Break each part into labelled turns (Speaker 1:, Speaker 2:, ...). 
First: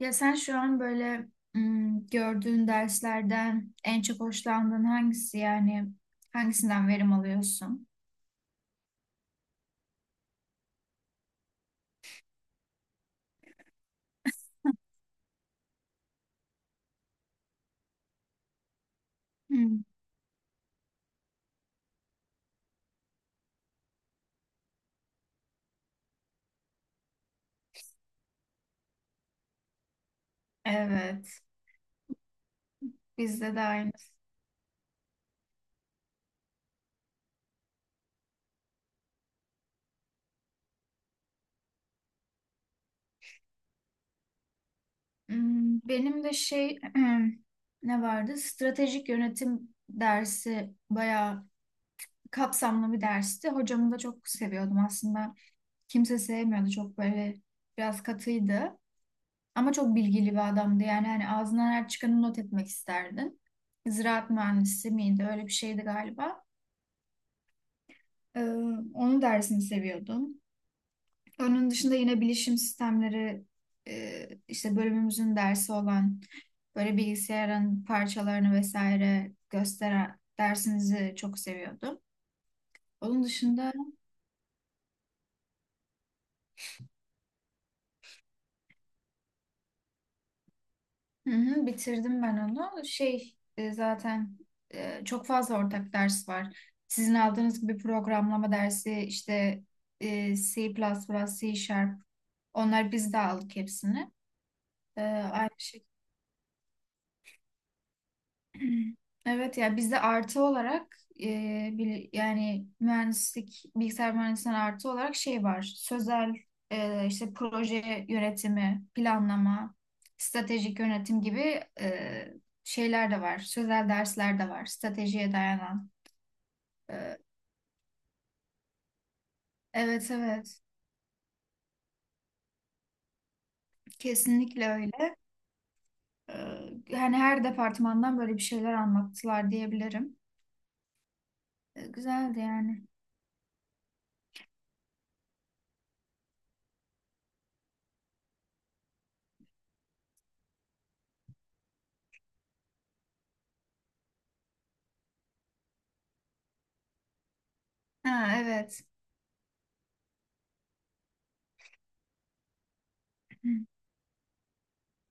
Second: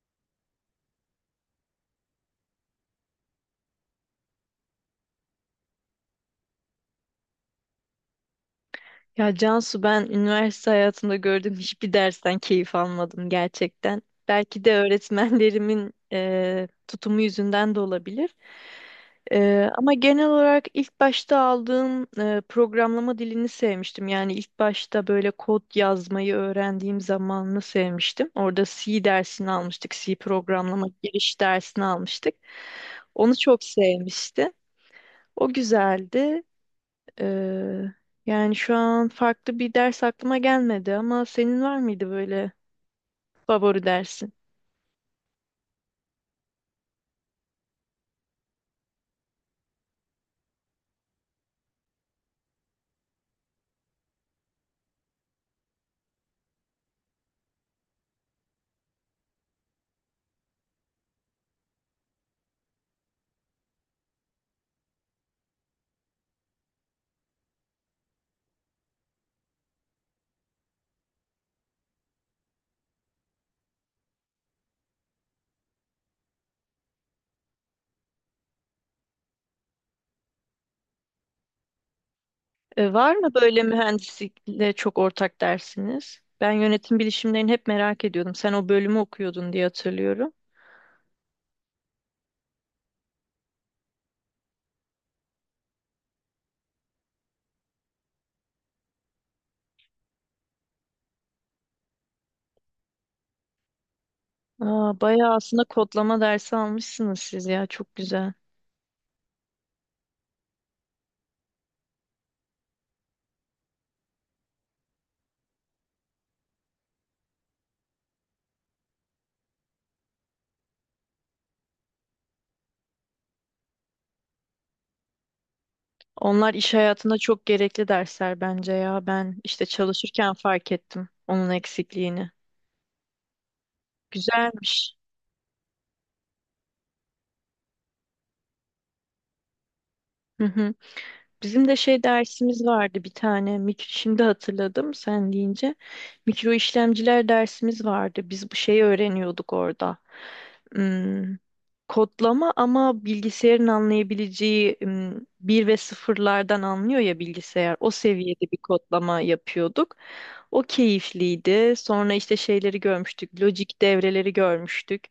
Speaker 1: Ya sen şu an böyle gördüğün derslerden en çok hoşlandığın hangisi, yani hangisinden verim alıyorsun?
Speaker 2: Ya Cansu ben üniversite hayatımda gördüğüm hiçbir dersten keyif almadım gerçekten. Belki de öğretmenlerimin tutumu yüzünden de olabilir.
Speaker 1: Hmm.
Speaker 2: Ama genel olarak ilk başta aldığım programlama dilini sevmiştim. Yani ilk başta böyle kod yazmayı öğrendiğim zamanını sevmiştim. Orada C dersini almıştık, C programlama giriş
Speaker 1: Evet,
Speaker 2: dersini almıştık. Onu
Speaker 1: bizde de
Speaker 2: çok
Speaker 1: aynı.
Speaker 2: sevmiştim. O güzeldi. Ee, yani şu an farklı bir ders aklıma gelmedi ama senin var mıydı böyle favori dersin?
Speaker 1: Hmm, benim de şey ne vardı? Stratejik yönetim dersi bayağı kapsamlı bir dersti. Hocamı da çok seviyordum aslında. Kimse sevmiyordu, çok böyle biraz katıydı. Ama çok bilgili bir adamdı. Yani hani ağzından her çıkanı not etmek isterdin. Ziraat mühendisi miydi? Öyle bir şeydi galiba. Ee, Onun dersini seviyordum. Onun dışında yine bilişim sistemleri, işte bölümümüzün dersi olan, böyle bilgisayarın parçalarını vesaire gösteren dersinizi çok seviyordum.
Speaker 2: Var
Speaker 1: Onun
Speaker 2: mı böyle
Speaker 1: dışında,
Speaker 2: mühendislikle çok ortak dersiniz? Ben yönetim bilişimlerini hep merak ediyordum. Sen o bölümü okuyordun diye hatırlıyorum.
Speaker 1: hı hı, bitirdim ben onu. Şey, zaten çok fazla ortak ders var. Sizin aldığınız gibi programlama dersi işte, C++, C Sharp, onlar biz de aldık hepsini.
Speaker 2: Aa,
Speaker 1: E,
Speaker 2: bayağı
Speaker 1: aynı.
Speaker 2: aslında kodlama dersi almışsınız siz ya çok güzel.
Speaker 1: Evet ya, bizde artı olarak yani mühendislik, bilgisayar mühendisliğinden artı olarak şey var. Sözel, işte proje yönetimi, planlama, stratejik yönetim gibi, e, şeyler de var. Sözel dersler de var. Stratejiye dayanan.
Speaker 2: Onlar iş
Speaker 1: E,
Speaker 2: hayatında çok gerekli dersler bence ya. Ben işte
Speaker 1: evet
Speaker 2: çalışırken
Speaker 1: evet,
Speaker 2: fark ettim onun eksikliğini.
Speaker 1: kesinlikle
Speaker 2: Güzelmiş.
Speaker 1: öyle. E, hani her departmandan böyle bir şeyler anlattılar diyebilirim.
Speaker 2: Hı hı. Bizim de
Speaker 1: E,
Speaker 2: şey
Speaker 1: güzeldi
Speaker 2: dersimiz
Speaker 1: yani.
Speaker 2: vardı bir tane. Şimdi hatırladım sen deyince. Mikro işlemciler dersimiz vardı. Biz bu şeyi öğreniyorduk orada ım, kodlama ama bilgisayarın anlayabileceği bir ve sıfırlardan anlıyor ya bilgisayar. O
Speaker 1: Ha
Speaker 2: seviyede bir
Speaker 1: evet.
Speaker 2: kodlama yapıyorduk. O keyifliydi. Sonra işte şeyleri görmüştük.
Speaker 1: Hı
Speaker 2: Lojik devreleri görmüştük.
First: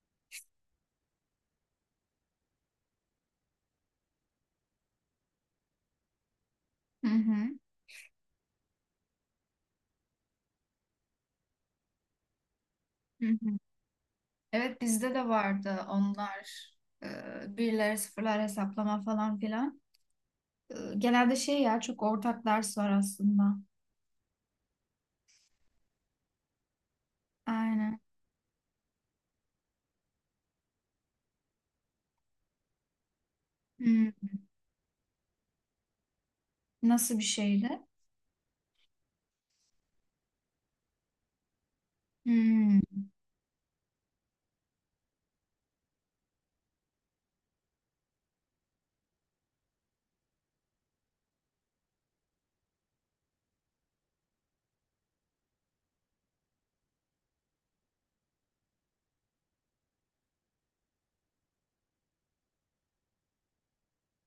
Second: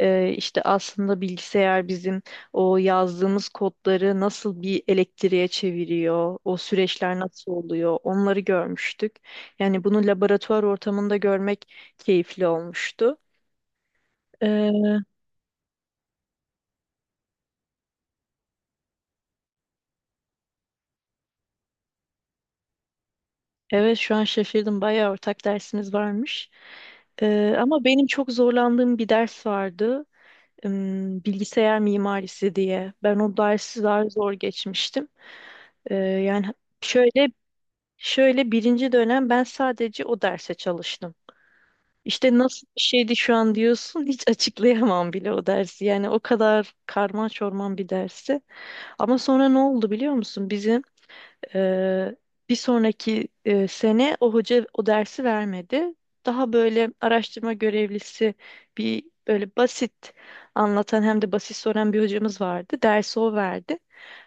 Speaker 2: İşte aslında bilgisayar bizim o yazdığımız kodları nasıl bir elektriğe çeviriyor, o süreçler
Speaker 1: hı.
Speaker 2: nasıl oluyor, onları görmüştük. Yani bunu laboratuvar ortamında görmek keyifli olmuştu.
Speaker 1: Hı hı. Evet,
Speaker 2: Ee,
Speaker 1: bizde de vardı onlar. Birler, sıfırlar hesaplama falan filan. Genelde şey ya, çok ortak ders var aslında.
Speaker 2: Evet, şu an şaşırdım. Bayağı ortak dersiniz varmış. Ama
Speaker 1: Aynen.
Speaker 2: benim çok zorlandığım bir ders vardı. Bilgisayar mimarisi diye. Ben o dersi daha
Speaker 1: Hmm.
Speaker 2: zor geçmiştim. Yani
Speaker 1: Nasıl bir
Speaker 2: şöyle
Speaker 1: şeydi?
Speaker 2: şöyle birinci dönem ben sadece o derse çalıştım. İşte nasıl
Speaker 1: Hmm.
Speaker 2: bir şeydi şu an diyorsun hiç açıklayamam bile o dersi. Yani o kadar karman çorman bir dersi. Ama sonra ne oldu biliyor musun? Bizim ee, bir sonraki sene o hoca o dersi vermedi. Daha böyle araştırma görevlisi bir böyle basit anlatan hem de basit soran bir hocamız vardı. Dersi o verdi.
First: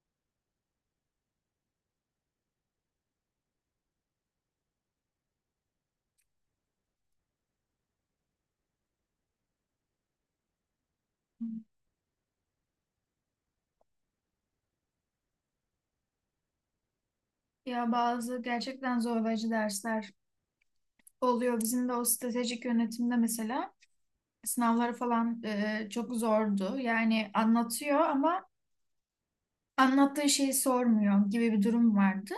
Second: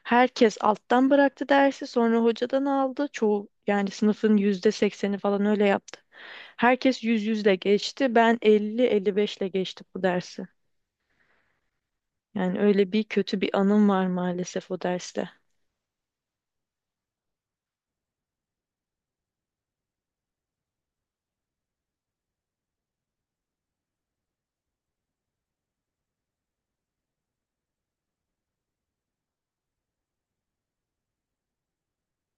Speaker 2: Herkes alttan bıraktı dersi sonra hocadan aldı. Çoğu yani sınıfın %80'i falan öyle yaptı. Herkes 100, 100'le geçti. Ben 50, 55'le geçtim bu dersi. Yani öyle bir kötü bir anım var maalesef o derste.
Speaker 1: Ya bazı gerçekten zorlayıcı dersler oluyor. Bizim de o stratejik yönetimde mesela sınavları falan çok zordu. Yani anlatıyor ama anlattığı şeyi sormuyor gibi bir durum vardı.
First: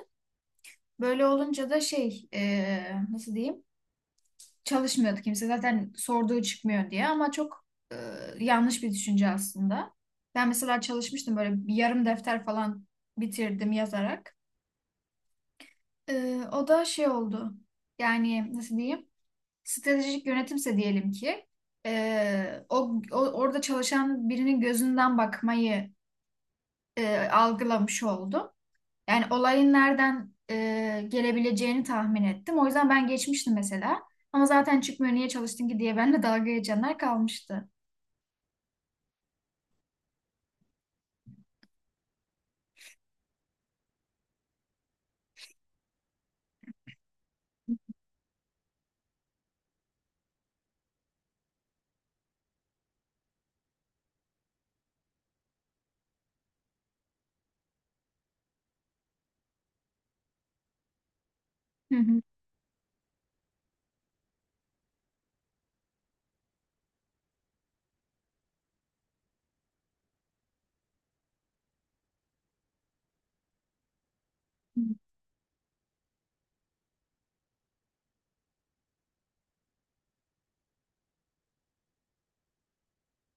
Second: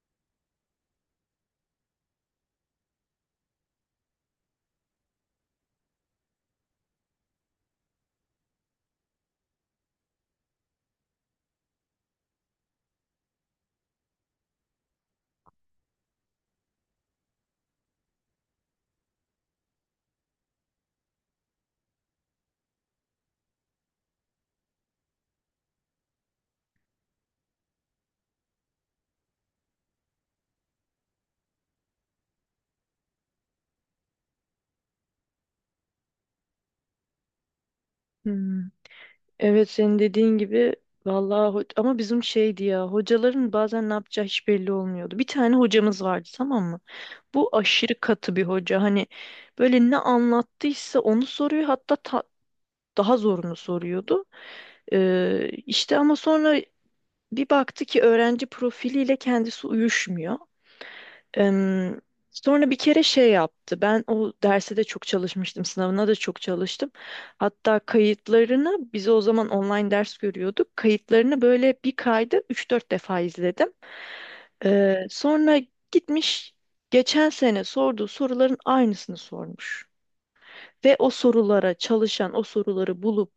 Speaker 1: Böyle olunca da şey, nasıl diyeyim? Çalışmıyordu kimse zaten, sorduğu çıkmıyor diye, ama çok e, yanlış bir düşünce aslında. Ben mesela çalışmıştım, böyle bir yarım defter falan bitirdim yazarak. E, o da şey oldu, yani nasıl diyeyim, stratejik yönetimse diyelim ki, orada çalışan birinin gözünden bakmayı algılamış oldum. Yani olayın nereden gelebileceğini tahmin ettim. O yüzden ben geçmiştim mesela. Ama zaten çıkmıyor, niye çalıştın ki diye benimle dalga geçenler kalmıştı.
Speaker 2: Hmm. Evet, senin dediğin gibi vallahi ama bizim şeydi ya, hocaların bazen ne yapacağı hiç belli olmuyordu. Bir tane hocamız vardı, tamam mı? Bu aşırı katı bir hoca. Hani böyle ne anlattıysa onu soruyor, hatta daha zorunu soruyordu. İşte ama sonra bir baktı ki öğrenci profiliyle kendisi uyuşmuyor.
Speaker 1: Hı
Speaker 2: Em,
Speaker 1: hı.
Speaker 2: Sonra bir kere şey yaptı. Ben o derse de çok çalışmıştım, sınavına da çok çalıştım. Hatta kayıtlarını, biz o zaman online ders görüyorduk. Kayıtlarını böyle bir kayda üç dört defa izledim. Sonra gitmiş, geçen sene sorduğu soruların aynısını sormuş. Ve o sorulara çalışan, o soruları bulup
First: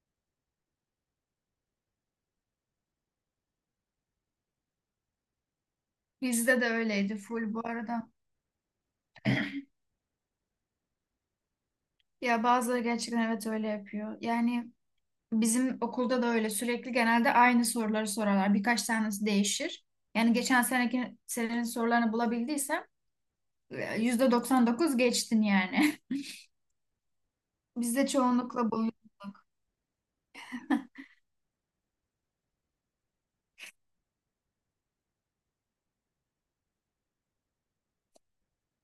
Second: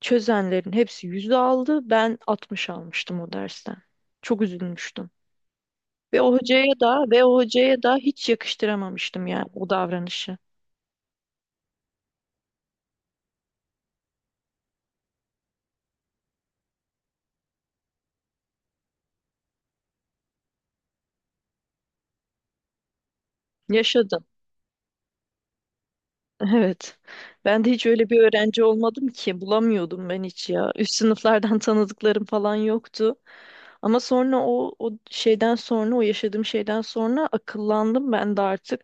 Speaker 2: çözenlerin hepsi yüzde aldı. Ben 60 almıştım o dersten. Çok üzülmüştüm. Ve o
Speaker 1: Bizde de
Speaker 2: hocaya da
Speaker 1: öyleydi
Speaker 2: ve o
Speaker 1: full bu
Speaker 2: hocaya da
Speaker 1: arada.
Speaker 2: hiç yakıştıramamıştım yani o davranışı.
Speaker 1: Ya bazıları gerçekten evet öyle yapıyor. Yani bizim okulda da öyle, sürekli genelde aynı soruları sorarlar. Birkaç tanesi değişir. Yani geçen seneki senenin sorularını bulabildiysem,
Speaker 2: Yaşadım.
Speaker 1: %99 geçtin yani.
Speaker 2: Evet. Ben de hiç
Speaker 1: Bizde
Speaker 2: öyle bir öğrenci
Speaker 1: çoğunlukla bu.
Speaker 2: olmadım ki, bulamıyordum ben hiç ya. Üst sınıflardan tanıdıklarım falan yoktu. Ama sonra o şeyden sonra, o yaşadığım şeyden sonra akıllandım ben de artık,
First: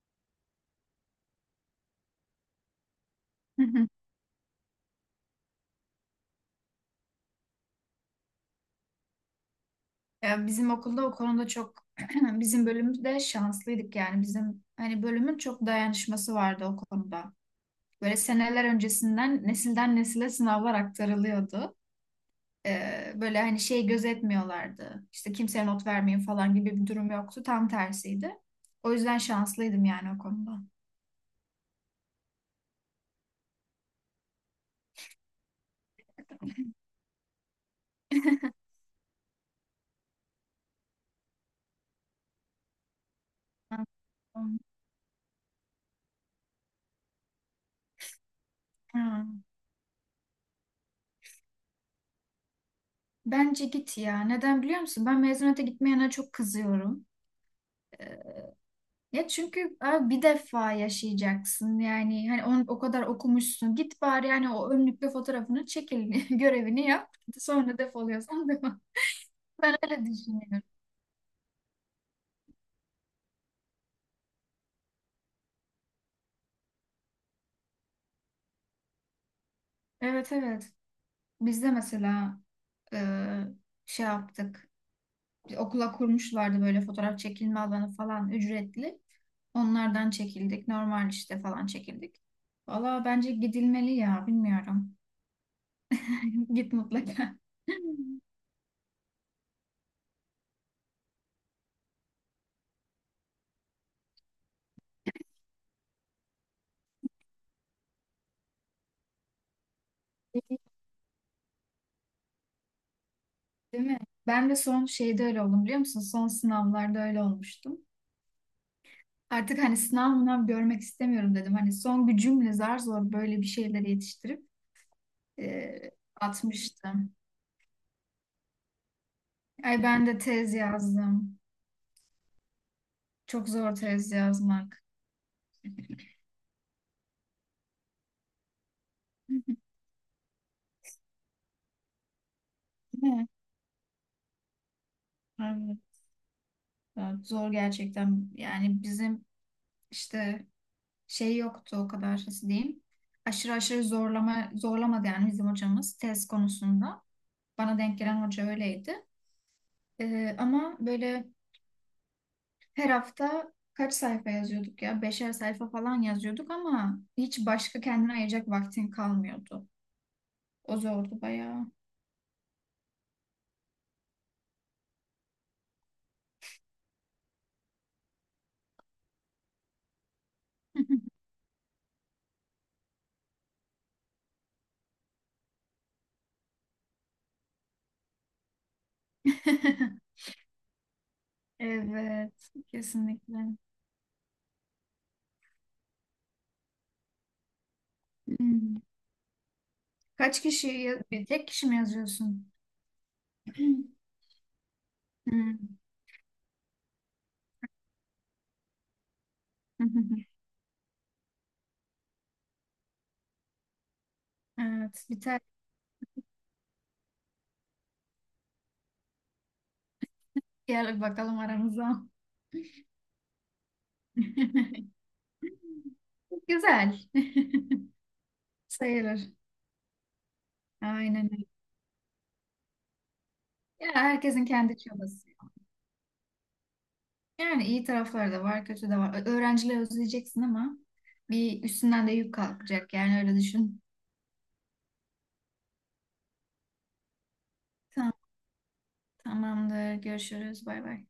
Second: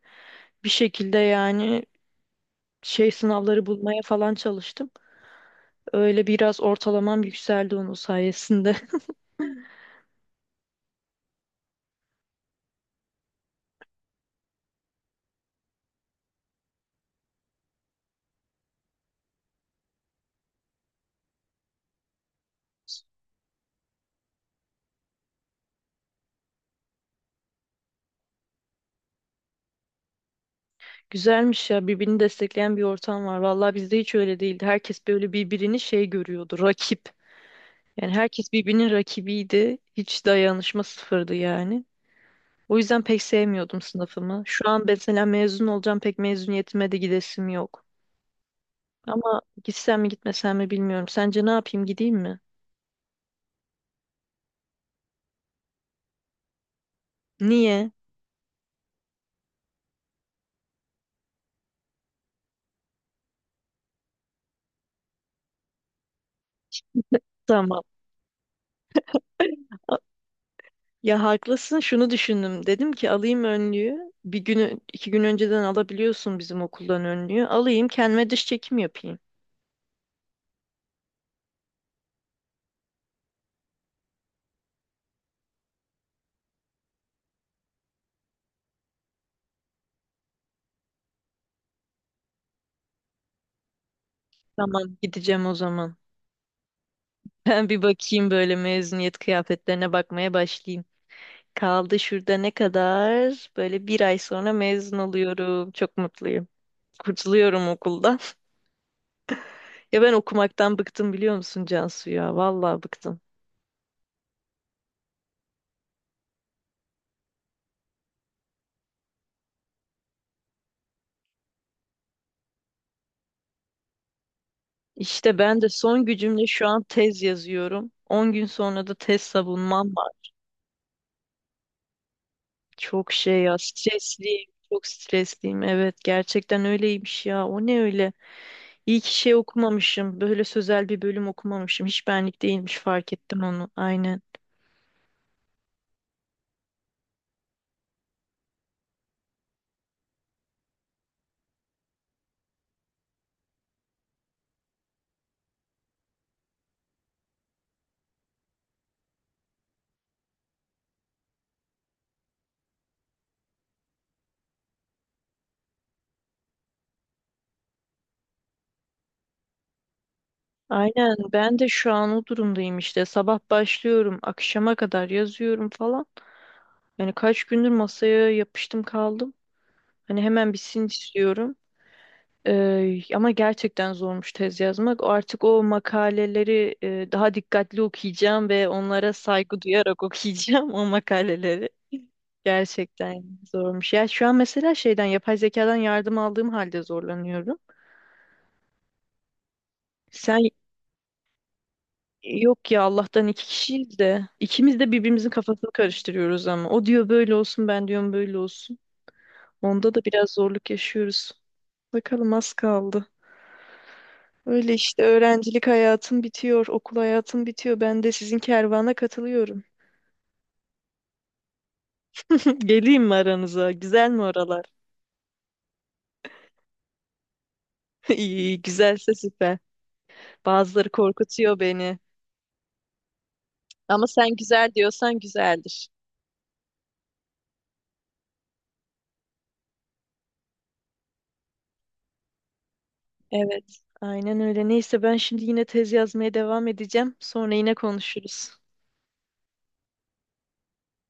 Speaker 2: bir şekilde yani şey sınavları bulmaya falan çalıştım. Öyle biraz ortalamam yükseldi onun sayesinde.
Speaker 1: Ya bizim okulda o konuda çok bizim bölümde şanslıydık, yani bizim hani bölümün çok dayanışması vardı o konuda. Böyle seneler öncesinden nesilden nesile sınavlar aktarılıyordu. Böyle hani şey gözetmiyorlardı. İşte kimseye not vermeyin falan gibi bir durum yoktu. Tam tersiydi. O yüzden şanslıydım yani o konuda.
Speaker 2: Güzelmiş ya, birbirini destekleyen bir ortam var. Vallahi bizde hiç öyle değildi. Herkes böyle birbirini şey görüyordu, rakip. Yani herkes birbirinin rakibiydi. Hiç dayanışma sıfırdı yani. O yüzden pek sevmiyordum sınıfımı. Şu an mesela mezun olacağım, pek mezuniyetime de gidesim yok. Ama
Speaker 1: Hmm.
Speaker 2: gitsem mi gitmesem mi bilmiyorum. Sence ne yapayım, gideyim mi?
Speaker 1: Bence git ya. Neden biliyor musun? Ben mezuniyete gitmeyene çok kızıyorum.
Speaker 2: Niye?
Speaker 1: Ee, Ya çünkü abi bir defa yaşayacaksın, yani hani onu o kadar okumuşsun, git bari, yani o önlükle fotoğrafını çekil görevini yap, sonra
Speaker 2: Tamam.
Speaker 1: defoluyorsan devam. Ben öyle düşünüyorum.
Speaker 2: Ya haklısın, şunu düşündüm. Dedim ki alayım önlüğü. Bir günü 2 gün önceden alabiliyorsun bizim okuldan önlüğü. Alayım, kendime dış çekim yapayım.
Speaker 1: Evet evet, biz de mesela e, şey yaptık, bir okula kurmuşlardı böyle fotoğraf çekilme alanı falan, ücretli, onlardan çekildik, normal işte falan çekildik. Valla bence gidilmeli ya,
Speaker 2: Tamam,
Speaker 1: bilmiyorum,
Speaker 2: gideceğim o zaman.
Speaker 1: git mutlaka.
Speaker 2: Ben bir bakayım böyle, mezuniyet kıyafetlerine bakmaya başlayayım. Kaldı şurada ne kadar? Böyle bir ay sonra mezun oluyorum. Çok mutluyum. Kurtuluyorum okuldan. Ya ben okumaktan bıktım, biliyor musun Cansu ya? Vallahi bıktım.
Speaker 1: Değil mi? Ben de son şeyde öyle oldum biliyor musun? Son sınavlarda öyle olmuştum. Artık hani sınav mınav görmek istemiyorum dedim. Hani son gücümle zar zor böyle bir şeyleri yetiştirip
Speaker 2: İşte ben de
Speaker 1: e,
Speaker 2: son gücümle şu an
Speaker 1: atmıştım.
Speaker 2: tez yazıyorum. 10 gün sonra da tez
Speaker 1: Ay
Speaker 2: savunmam
Speaker 1: ben
Speaker 2: var.
Speaker 1: de tez yazdım.
Speaker 2: Çok şey
Speaker 1: Çok
Speaker 2: ya,
Speaker 1: zor tez
Speaker 2: stresliyim.
Speaker 1: yazmak.
Speaker 2: Çok stresliyim. Evet, gerçekten öyleymiş ya. O ne öyle? İyi ki şey okumamışım. Böyle sözel bir bölüm okumamışım. Hiç benlik değilmiş, fark
Speaker 1: Değil mi?
Speaker 2: ettim onu. Aynen.
Speaker 1: Evet, evet, zor gerçekten. Yani bizim işte şey yoktu o kadar, nasıl diyeyim. Aşırı aşırı zorlama zorlamadı yani bizim hocamız tez konusunda. Bana denk gelen hoca öyleydi. Ama böyle Her hafta kaç sayfa yazıyorduk ya? 5'er sayfa falan yazıyorduk ama hiç başka kendine ayıracak vaktin kalmıyordu. O
Speaker 2: Aynen,
Speaker 1: zordu
Speaker 2: ben
Speaker 1: bayağı.
Speaker 2: de şu an o durumdayım işte. Sabah başlıyorum, akşama kadar yazıyorum falan. Yani kaç gündür masaya yapıştım kaldım. Hani hemen bitsin istiyorum. Ama gerçekten zormuş tez yazmak. Artık o makaleleri daha dikkatli okuyacağım ve onlara saygı duyarak okuyacağım o makaleleri.
Speaker 1: Evet,
Speaker 2: Gerçekten
Speaker 1: kesinlikle.
Speaker 2: zormuş. Ya şu an mesela şeyden, yapay zekadan yardım aldığım halde zorlanıyorum.
Speaker 1: Hmm. Kaç
Speaker 2: Sen
Speaker 1: kişi, bir tek kişi mi yazıyorsun?
Speaker 2: yok ya, Allah'tan iki kişiyiz de ikimiz de birbirimizin
Speaker 1: Hmm.
Speaker 2: kafasını karıştırıyoruz ama. O diyor böyle olsun, ben diyorum böyle olsun. Onda da biraz zorluk yaşıyoruz. Bakalım, az kaldı. Öyle işte,
Speaker 1: Evet, biter.
Speaker 2: öğrencilik hayatım bitiyor, okul hayatım bitiyor. Ben de sizin kervana katılıyorum.
Speaker 1: Gel bakalım aramıza.
Speaker 2: Geleyim mi aranıza? Güzel mi oralar?
Speaker 1: Güzel.
Speaker 2: İyi, iyi, güzelse
Speaker 1: Sayılır.
Speaker 2: süper. Bazıları
Speaker 1: Aynen öyle.
Speaker 2: korkutuyor beni.
Speaker 1: Ya
Speaker 2: Ama sen
Speaker 1: herkesin
Speaker 2: güzel
Speaker 1: kendi çabası.
Speaker 2: diyorsan güzeldir.
Speaker 1: Yani iyi tarafları da var, kötü de var. Öğrencileri özleyeceksin ama bir üstünden de yük kalkacak. Yani öyle
Speaker 2: Evet,
Speaker 1: düşün.
Speaker 2: aynen öyle. Neyse, ben şimdi yine tez yazmaya devam edeceğim. Sonra yine
Speaker 1: Tamam,
Speaker 2: konuşuruz.
Speaker 1: tamamdır. Görüşürüz. Bay bay.